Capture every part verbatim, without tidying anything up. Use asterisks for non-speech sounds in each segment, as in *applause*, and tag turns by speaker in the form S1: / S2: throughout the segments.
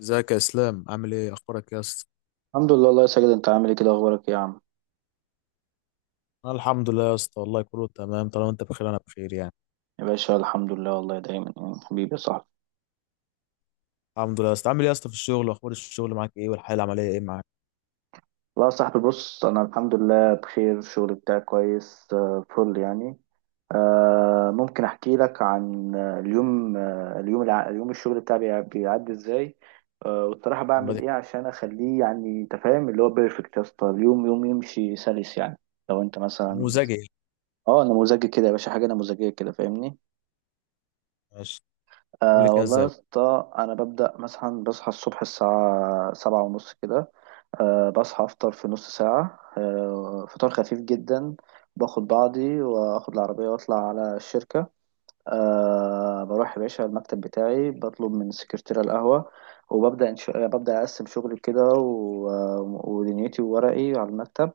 S1: ازيك يا اسلام؟ عامل ايه؟ اخبارك يا اسطى؟
S2: الحمد لله. الله يا ساجد، انت عامل ايه كده؟ اخبارك ايه يا عم؟
S1: انا الحمد لله يا اسطى، والله كله تمام. طالما انت بخير انا بخير يعني.
S2: يا باشا الحمد لله والله دايما يعني، حبيبي يا صاحبي.
S1: الحمد لله يا اسطى. عامل ايه يا اسطى في الشغل؟ واخبار الشغل معاك ايه؟ والحياه العمليه ايه معاك؟
S2: والله يا صاحبي، بص انا الحمد لله بخير. الشغل بتاعي كويس، آه، فل يعني. آه، ممكن احكي لك عن آه، اليوم، آه، اليوم الع... اليوم الشغل بتاعي بيع- بيعدي ازاي، آه، والصراحه
S1: طب ما
S2: بعمل
S1: تحكي.
S2: ايه عشان اخليه يعني، انت فاهم اللي هو بيرفكت. يا اسطى اليوم يوم يمشي سلس يعني، لو انت مثلا.
S1: نموذجي يعني.
S2: اه، نموذجي كده يا باشا، حاجه نموذجيه كده، فاهمني؟
S1: ماشي. قول لي
S2: أه
S1: كده
S2: والله
S1: ازاي
S2: يا
S1: بقى.
S2: اسطى، أنا ببدأ مثلا بصحى الصبح الساعة سبعة ونص كده. أه، بصحى أفطر في نص ساعة، أه فطار خفيف جدا. باخد بعضي وآخد العربية وأطلع على الشركة. أه، بروح يا باشا المكتب بتاعي، بطلب من السكرتيرة القهوة، وببدأ إنش... ببدأ أقسم شغلي كده و... ودنيتي وورقي على المكتب.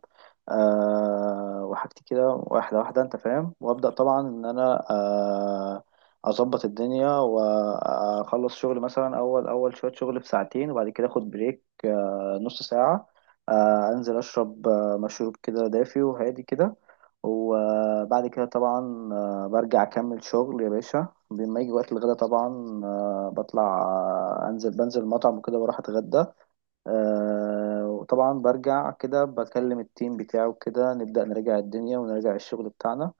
S2: أه، وحاجتي كده واحدة واحدة، أنت فاهم. وأبدأ طبعا إن أنا أه أظبط الدنيا وأخلص شغل، مثلا أول أول شوية شغل في ساعتين، وبعد كده أخد بريك أه نص ساعة. أه أنزل أشرب آه، مشروب كده دافي وهادي كده. وبعد كده طبعا برجع اكمل شغل يا باشا، بما يجي وقت الغدا طبعا، آه، بطلع آه، انزل بنزل مطعم وكده بروح اتغدى. آه، وطبعا برجع كده بكلم التيم بتاعه كده، نبدأ نراجع الدنيا ونراجع الشغل بتاعنا.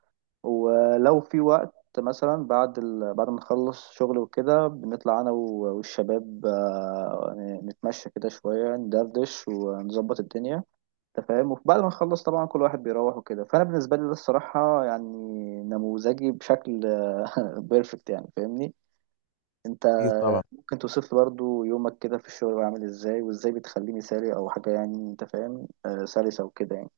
S2: ولو في وقت مثلا بعد ال... بعد ما نخلص شغل وكده، بنطلع انا و- والشباب، آه، نتمشى كده شوية، ندردش ونظبط الدنيا، انت فاهم. وبعد ما نخلص طبعا كل واحد بيروح وكده. فانا بالنسبه لي ده الصراحه يعني نموذجي بشكل *laughs* بيرفكت يعني، فاهمني انت؟
S1: اكيد طبعا.
S2: ممكن توصف لي برضو يومك كده في الشغل عامل ازاي، وازاي بتخليه مثالي او حاجه، يعني انت فاهم، آه سلسه وكده يعني.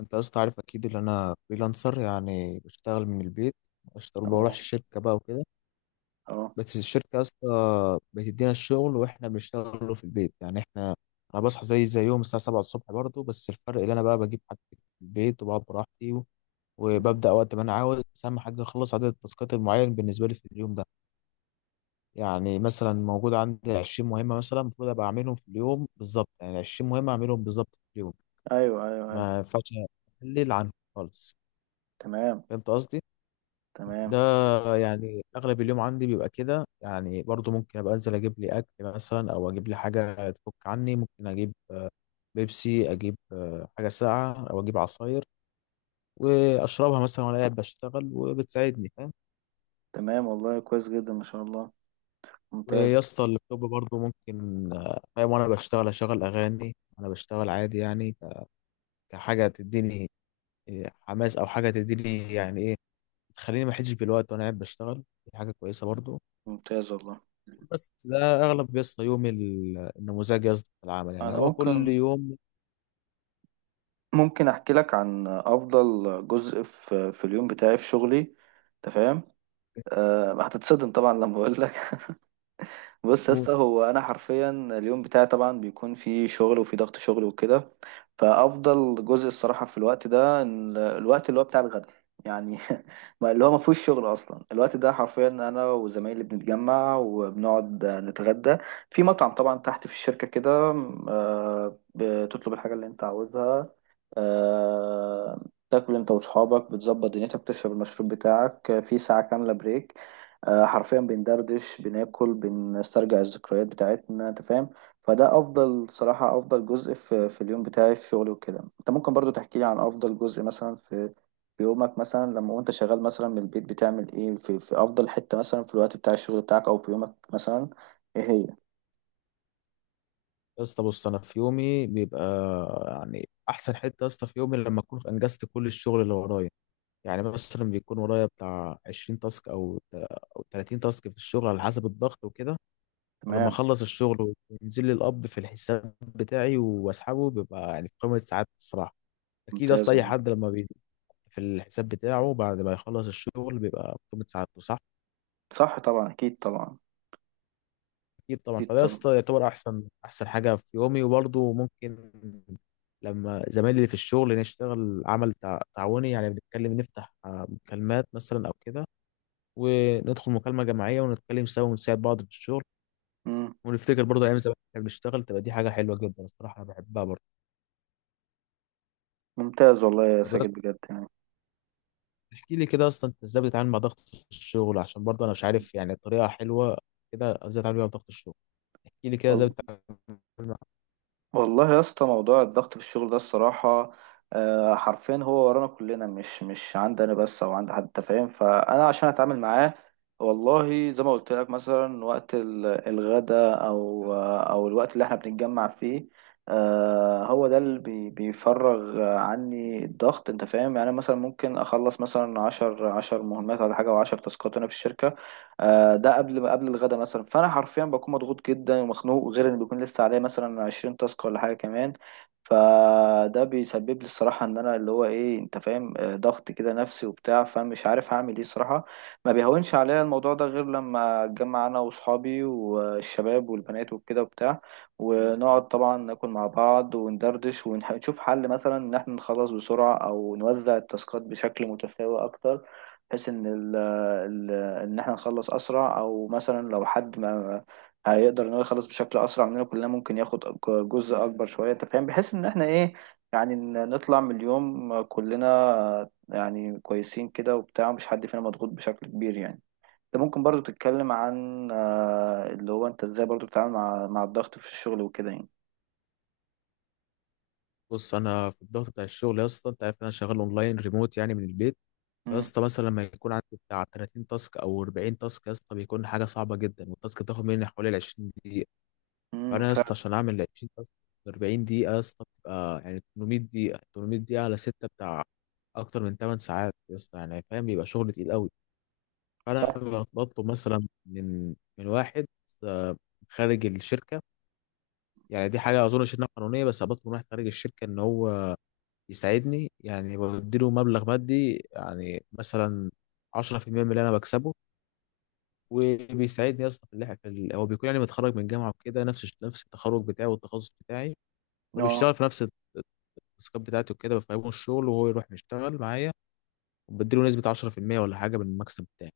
S1: انت يا اسطى عارف اكيد ان انا فريلانسر، يعني بشتغل من البيت. بشتغل ما
S2: اه.
S1: بروحش الشركه بقى وكده.
S2: اه.
S1: بس الشركه يا اسطى بتدينا الشغل واحنا بنشتغله في البيت، يعني احنا انا بصحى زي زي يوم الساعه سبعة الصبح برضه. بس الفرق اللي انا بقى بجيب حاجتي في البيت وبقعد براحتي،
S2: مم.
S1: وببدأ وقت ما أنا عاوز. بس أهم حاجة أخلص عدد التاسكات المعين بالنسبة لي في اليوم ده. يعني مثلا موجود عندي 20 مهمة مثلا، المفروض أبقى أعملهم في اليوم بالظبط، يعني 20 مهمة أعملهم بالظبط في اليوم.
S2: ايوه ايوه ايوه.
S1: ما ينفعش أقلل عنهم خالص.
S2: تمام.
S1: فهمت قصدي؟ ده
S2: تمام.
S1: يعني أغلب اليوم عندي بيبقى كده. يعني برضو ممكن أبقى أنزل أجيب لي أكل مثلا أو أجيب لي حاجة تفك عني. ممكن أجيب آه، بيبسي، أجيب آه، حاجة ساقعة أو أجيب عصاير وأشربها مثلا وأنا قاعد بشتغل وبتساعدني.
S2: تمام والله كويس جدا ما شاء الله.
S1: ويا
S2: ممتاز.
S1: اسطى اللابتوب برضه ممكن، آه، فاهم، وانا بشتغل اشغل اغاني. انا بشتغل عادي يعني ك- كحاجه تديني آه، حماس او حاجه تديني يعني ايه، تخليني ما احسش بالوقت وانا قاعد بشتغل. دي حاجه كويسه برضه.
S2: ممتاز والله.
S1: بس ده اغلب يا اسطى يومي ال- النموذجي يا اسطى في العمل، يعني
S2: انا
S1: هو كل
S2: ممكن،
S1: يوم
S2: ممكن احكي لك عن افضل جزء في في اليوم بتاعي في شغلي، انت فاهم. أه هتتصدم طبعا لما اقول لك. *laughs* بص يا
S1: يوم-
S2: اسطى، هو انا حرفيا اليوم بتاعي طبعا بيكون فيه شغل وفيه ضغط شغل وكده، فافضل جزء الصراحه في الوقت ده ال- الوقت اللي هو بتاع الغدا، يعني *laughs* ما- اللي هو ما فيهوش شغل اصلا. الوقت ده حرفيا انا وزمايلي بنتجمع وبنقعد نتغدى في مطعم طبعا تحت في الشركه كده. أه بتطلب الحاجه اللي انت عاوزها، آه، تاكل انت وصحابك، بتظبط دنيتك، بتشرب المشروب بتاعك، آه، في ساعة كاملة بريك. آه، حرفيا بندردش، بناكل، بنسترجع الذكريات بتاعتنا، انت فاهم. فده افضل صراحة، افضل جزء في, في اليوم بتاعي في شغلي وكده. انت ممكن برضو تحكي لي عن افضل جزء مثلا في في يومك مثلا، لما وانت شغال مثلا من البيت بتعمل ايه في, في افضل حتة مثلا في الوقت بتاع الشغل بتاعك، او في يومك مثلا ايه هي؟
S1: يا اسطى. بص انا في يومي بيبقى، يعني احسن حته يا اسطى في يومي لما اكون انجزت كل الشغل اللي ورايا. يعني مثلا بيكون ورايا بتاع 20 تاسك او او 30 تاسك في الشغل على حسب الضغط وكده. لما
S2: تمام.
S1: اخلص الشغل وينزل لي القبض في الحساب بتاعي واسحبه، بيبقى يعني في قمه السعاده الصراحه. اكيد
S2: ممتاز
S1: اصلا اي
S2: والله.
S1: حد لما بي في الحساب بتاعه بعد ما يخلص الشغل بيبقى في قمه سعادته، صح؟
S2: صح طبعا، اكيد طبعا.
S1: اكيد طبعا.
S2: اكيد
S1: فده يا
S2: طبعا.
S1: اسطى يعتبر احسن احسن حاجه في يومي. وبرضه ممكن لما زمايلي اللي في الشغل نشتغل عمل تع- تعاوني، يعني بنتكلم نفتح آه، مكالمات مثلا او كده، وندخل مكالمه جماعيه ونتكلم سوا ونساعد بعض في الشغل،
S2: مم.
S1: ونفتكر برضه ايام زمان كنا بنشتغل. تبقى دي حاجه حلوه جدا الصراحه، انا بحبها برضه.
S2: ممتاز والله يا
S1: طب
S2: ساجد بجد يعني.
S1: احكي لي كده اصلا انت ازاي بتتعامل مع ضغط الشغل، عشان برضه انا مش عارف يعني طريقه حلوه كده ازاي اتعامل بيها مع ضغط الشغل. احكي لي كده ازاي
S2: وال-
S1: بتتعامل مع.
S2: والله يا اسطى، موضوع الضغط في الشغل ده الصراحة آه، حرفيا هو ورانا كلنا، مش مش عندي انا بس او عند حد، أنت فاهم. فانا عشان اتعامل معاه، والله زي ما قلت لك مثلا وقت ال- الغداء، او آه، او الوقت اللي احنا بنتجمع فيه، آه، هو ده اللي بي- بيفرغ عني الضغط، انت فاهم. يعني مثلا ممكن اخلص مثلا عشر عشر مهمات ولا حاجة، او عشر تاسكات انا في الشركة، آه، ده قبل قبل الغدا مثلا. فانا حرفيا بكون مضغوط جدا ومخنوق، غير ان بيكون لسه عليا مثلا عشرين تاسك ولا حاجه كمان. فده بيسبب لي الصراحه ان انا اللي هو ايه، انت فاهم، آه، ضغط كده نفسي وبتاع، فمش عارف هعمل ايه صراحه. ما بيهونش عليا الموضوع ده غير لما اتجمع انا واصحابي والشباب والبنات وكده وبتاع، ونقعد طبعا ناكل مع بعض وندردش، ونشوف حل مثلا ان احنا نخلص بسرعه، او نوزع التاسكات بشكل متساوي اكتر، بحيث ان ال ان احنا نخلص اسرع. او مثلا لو حد ما هيقدر ان هو يخلص بشكل اسرع مننا كلنا، ممكن ياخد جزء اكبر شويه، انت فاهم، بحيث ان احنا ايه، يعني ن- نطلع من اليوم كلنا يعني كويسين كده وبتاع، مش حد فينا مضغوط بشكل كبير يعني. انت ممكن برضو تتكلم عن آه، اللي هو انت ازاي برضو بتتعامل مع مع الضغط في الشغل وكده يعني.
S1: بص انا في الضغط بتاع الشغل يا اسطى، انت عارف ان انا شغال اونلاين ريموت، يعني من البيت. يا
S2: امم.
S1: اسطى مثلا لما يكون عندي بتاع 30 تاسك او 40 تاسك يا اسطى بيكون حاجه صعبه جدا، والتاسك بتاخد مني حوالي ال 20 دقيقه.
S2: امم
S1: فانا يا اسطى
S2: فعلا.
S1: عشان اعمل ال 20 تاسك، 40 دقيقه يا اسطى بتبقى يعني 800 دقيقه. 800 دقيقه على سته بتاع اكتر من 8 ساعات يا اسطى، يعني فاهم بيبقى شغل تقيل قوي. انا
S2: صح.
S1: بطلب مثلا من من واحد، آه، خارج الشركه. يعني دي حاجه اظن انها قانونيه، بس بطلب من واحد خارج الشركه ان هو يساعدني، يعني بديله مبلغ مادي يعني مثلا عشرة في المية من اللي انا بكسبه. وبيساعدني اصلا في اللي إحنا- في ال- هو بيكون يعني متخرج من جامعه وكده، نفس الش- نفس التخرج بتاعي والتخصص بتاعي،
S2: اه.
S1: فبيشتغل في نفس التاسكات بتاعتي وكده. بفهمه الشغل وهو يروح يشتغل معايا وبديله نسبه عشرة في المية ولا حاجه من المكسب بتاعي.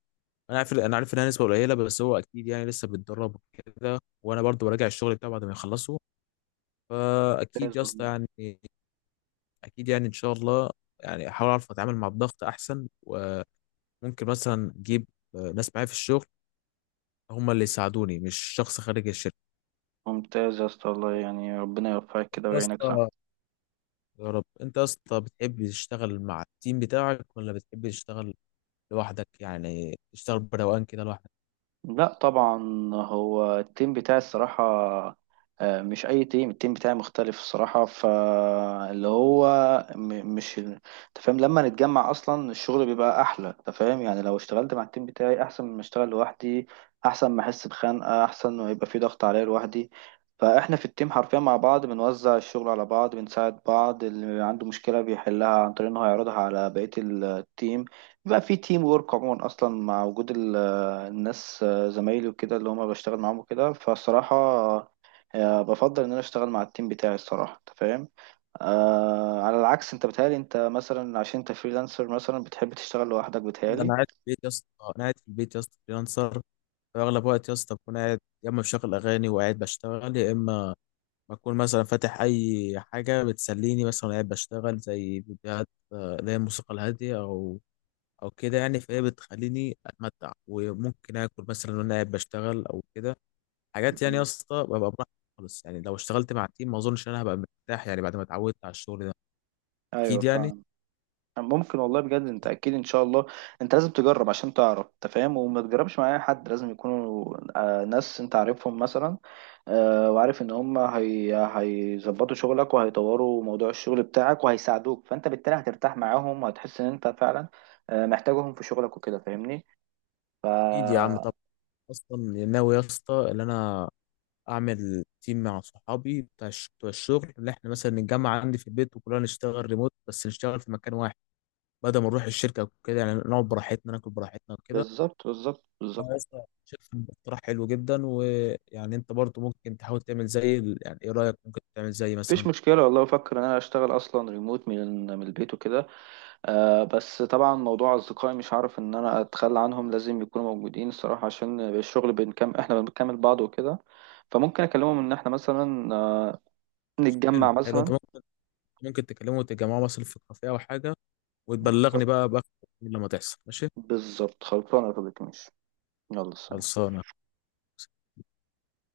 S1: انا عارف انا عارف انها نسبه قليله، بس هو اكيد يعني لسه بيتدرب كده، وانا برضو براجع الشغل بتاعه بعد ما يخلصه.
S2: ممتاز
S1: فاكيد يا اسطى
S2: والله.
S1: يعني، اكيد يعني ان شاء الله يعني احاول اعرف اتعامل مع الضغط احسن. وممكن مثلا اجيب آه، ناس معايا في الشغل، هم اللي يساعدوني مش شخص خارج الشركه.
S2: ممتاز يا اسطى والله، يعني ربنا يوفقك
S1: انت
S2: كده
S1: يا
S2: ويعينك، صح.
S1: اسطى، يا رب. انت يا اسطى بتحب تشتغل مع التيم بتاعك ولا بتحب تشتغل لوحدك؟ يعني تشتغل بروقان كده لوحدك.
S2: لا طبعا. هو التيم بتاعي الصراحة آه، مش أي تيم، التيم بتاعي مختلف الصراحة. فاللي هو م- مش أنت فاهم، لما نتجمع أصلا الشغل بيبقى أحلى، أنت فاهم، يعني لو اشتغلت مع التيم بتاعي أحسن من ما أشتغل لوحدي، أحسن ما أحس بخنقة، أحسن ما يبقى في ضغط عليا لوحدي. فإحنا في التيم حرفيا مع بعض بنوزع الشغل على بعض، بنساعد بعض، اللي عنده مشكلة بيحلها عن طريق إن هو يعرضها على بقية التيم. بيبقى في تيم وورك عموما أصلا مع وجود ال- الناس، زمايلي وكده اللي هما بشتغل معاهم وكده. فالصراحة آه، بفضل ان انا اشتغل مع التيم بتاعي الصراحة، انت فاهم. آه على العكس، انت بتهيألي انت مثلا عشان انت فريلانسر، مثلا بتحب تشتغل لوحدك،
S1: اكيد
S2: بتهيألي.
S1: انا قاعد في البيت يا اسطى، انا قاعد في البيت يا اسطى فريلانسر. اغلب وقت يا اسطى بكون قاعد يا اما بشغل اغاني وقاعد بشتغل، يا اما بكون مثلا فاتح اي حاجه بتسليني مثلا قاعد بشتغل، زي فيديوهات آه، اللي هي الموسيقى الهاديه او او كده يعني. فهي بتخليني اتمتع وممكن اكل مثلا وانا قاعد بشتغل او كده، حاجات يعني يا
S2: مم.
S1: اسطى ببقى براحتي خالص. يعني لو اشتغلت مع تيم ما اظنش ان انا هبقى مرتاح يعني، بعد ما اتعودت على الشغل ده.
S2: ايوه
S1: اكيد يعني.
S2: فاهم. ممكن والله بجد، انت اكيد ان شاء الله. انت لازم تجرب عشان تعرف، انت فاهم، وما تجربش مع اي حد، لازم يكونوا آه، ناس انت عارفهم مثلا، آه، وعارف ان هم هي هيظبطوا شغلك وهيطوروا موضوع الشغل بتاعك وهيساعدوك. فانت بالتالي هترتاح معاهم وهتحس ان انت فعلا آه، محتاجهم في شغلك وكده، فاهمني؟ ف
S1: اكيد يا عم طبعا. اصلا ناوي يا اسطى ان انا اعمل تيم مع صحابي بتاع الش- بتوع الشغل، اللي احنا مثلا نتجمع عندي في البيت وكلنا نشتغل ريموت، بس نشتغل في مكان واحد بدل ما نروح الشركه وكده، يعني نقعد براحتنا ناكل براحتنا وكده.
S2: بالظبط، بالظبط، بالظبط.
S1: فأنا لسه شايف إن ده اقتراح حلو جدا. ويعني انت برضو ممكن تحاول تعمل زي ال- يعني ايه رايك؟ ممكن تعمل زي
S2: مفيش
S1: مثلا.
S2: مشكلة والله، بفكر ان انا اشتغل اصلا ريموت من من البيت وكده، آه. بس طبعا موضوع أصدقائي مش هعرف إن أنا أتخلى عنهم، لازم يكونوا موجودين الصراحة، عشان الشغل بنكمل، إحنا بنكمل بعض وكده. فممكن أكلمهم إن إحنا مثلا آه،
S1: حلو
S2: نتجمع
S1: حلو انت
S2: مثلا.
S1: ممكن، ممكن تكلمه وتتجمعوا مثلا في كافيه او حاجه وتبلغني
S2: بالظبط.
S1: بقى بقى لما تحصل، ماشي.
S2: بالظبط، خلصانة يا طارق، ماشي. يلا سلام.
S1: خلصانه.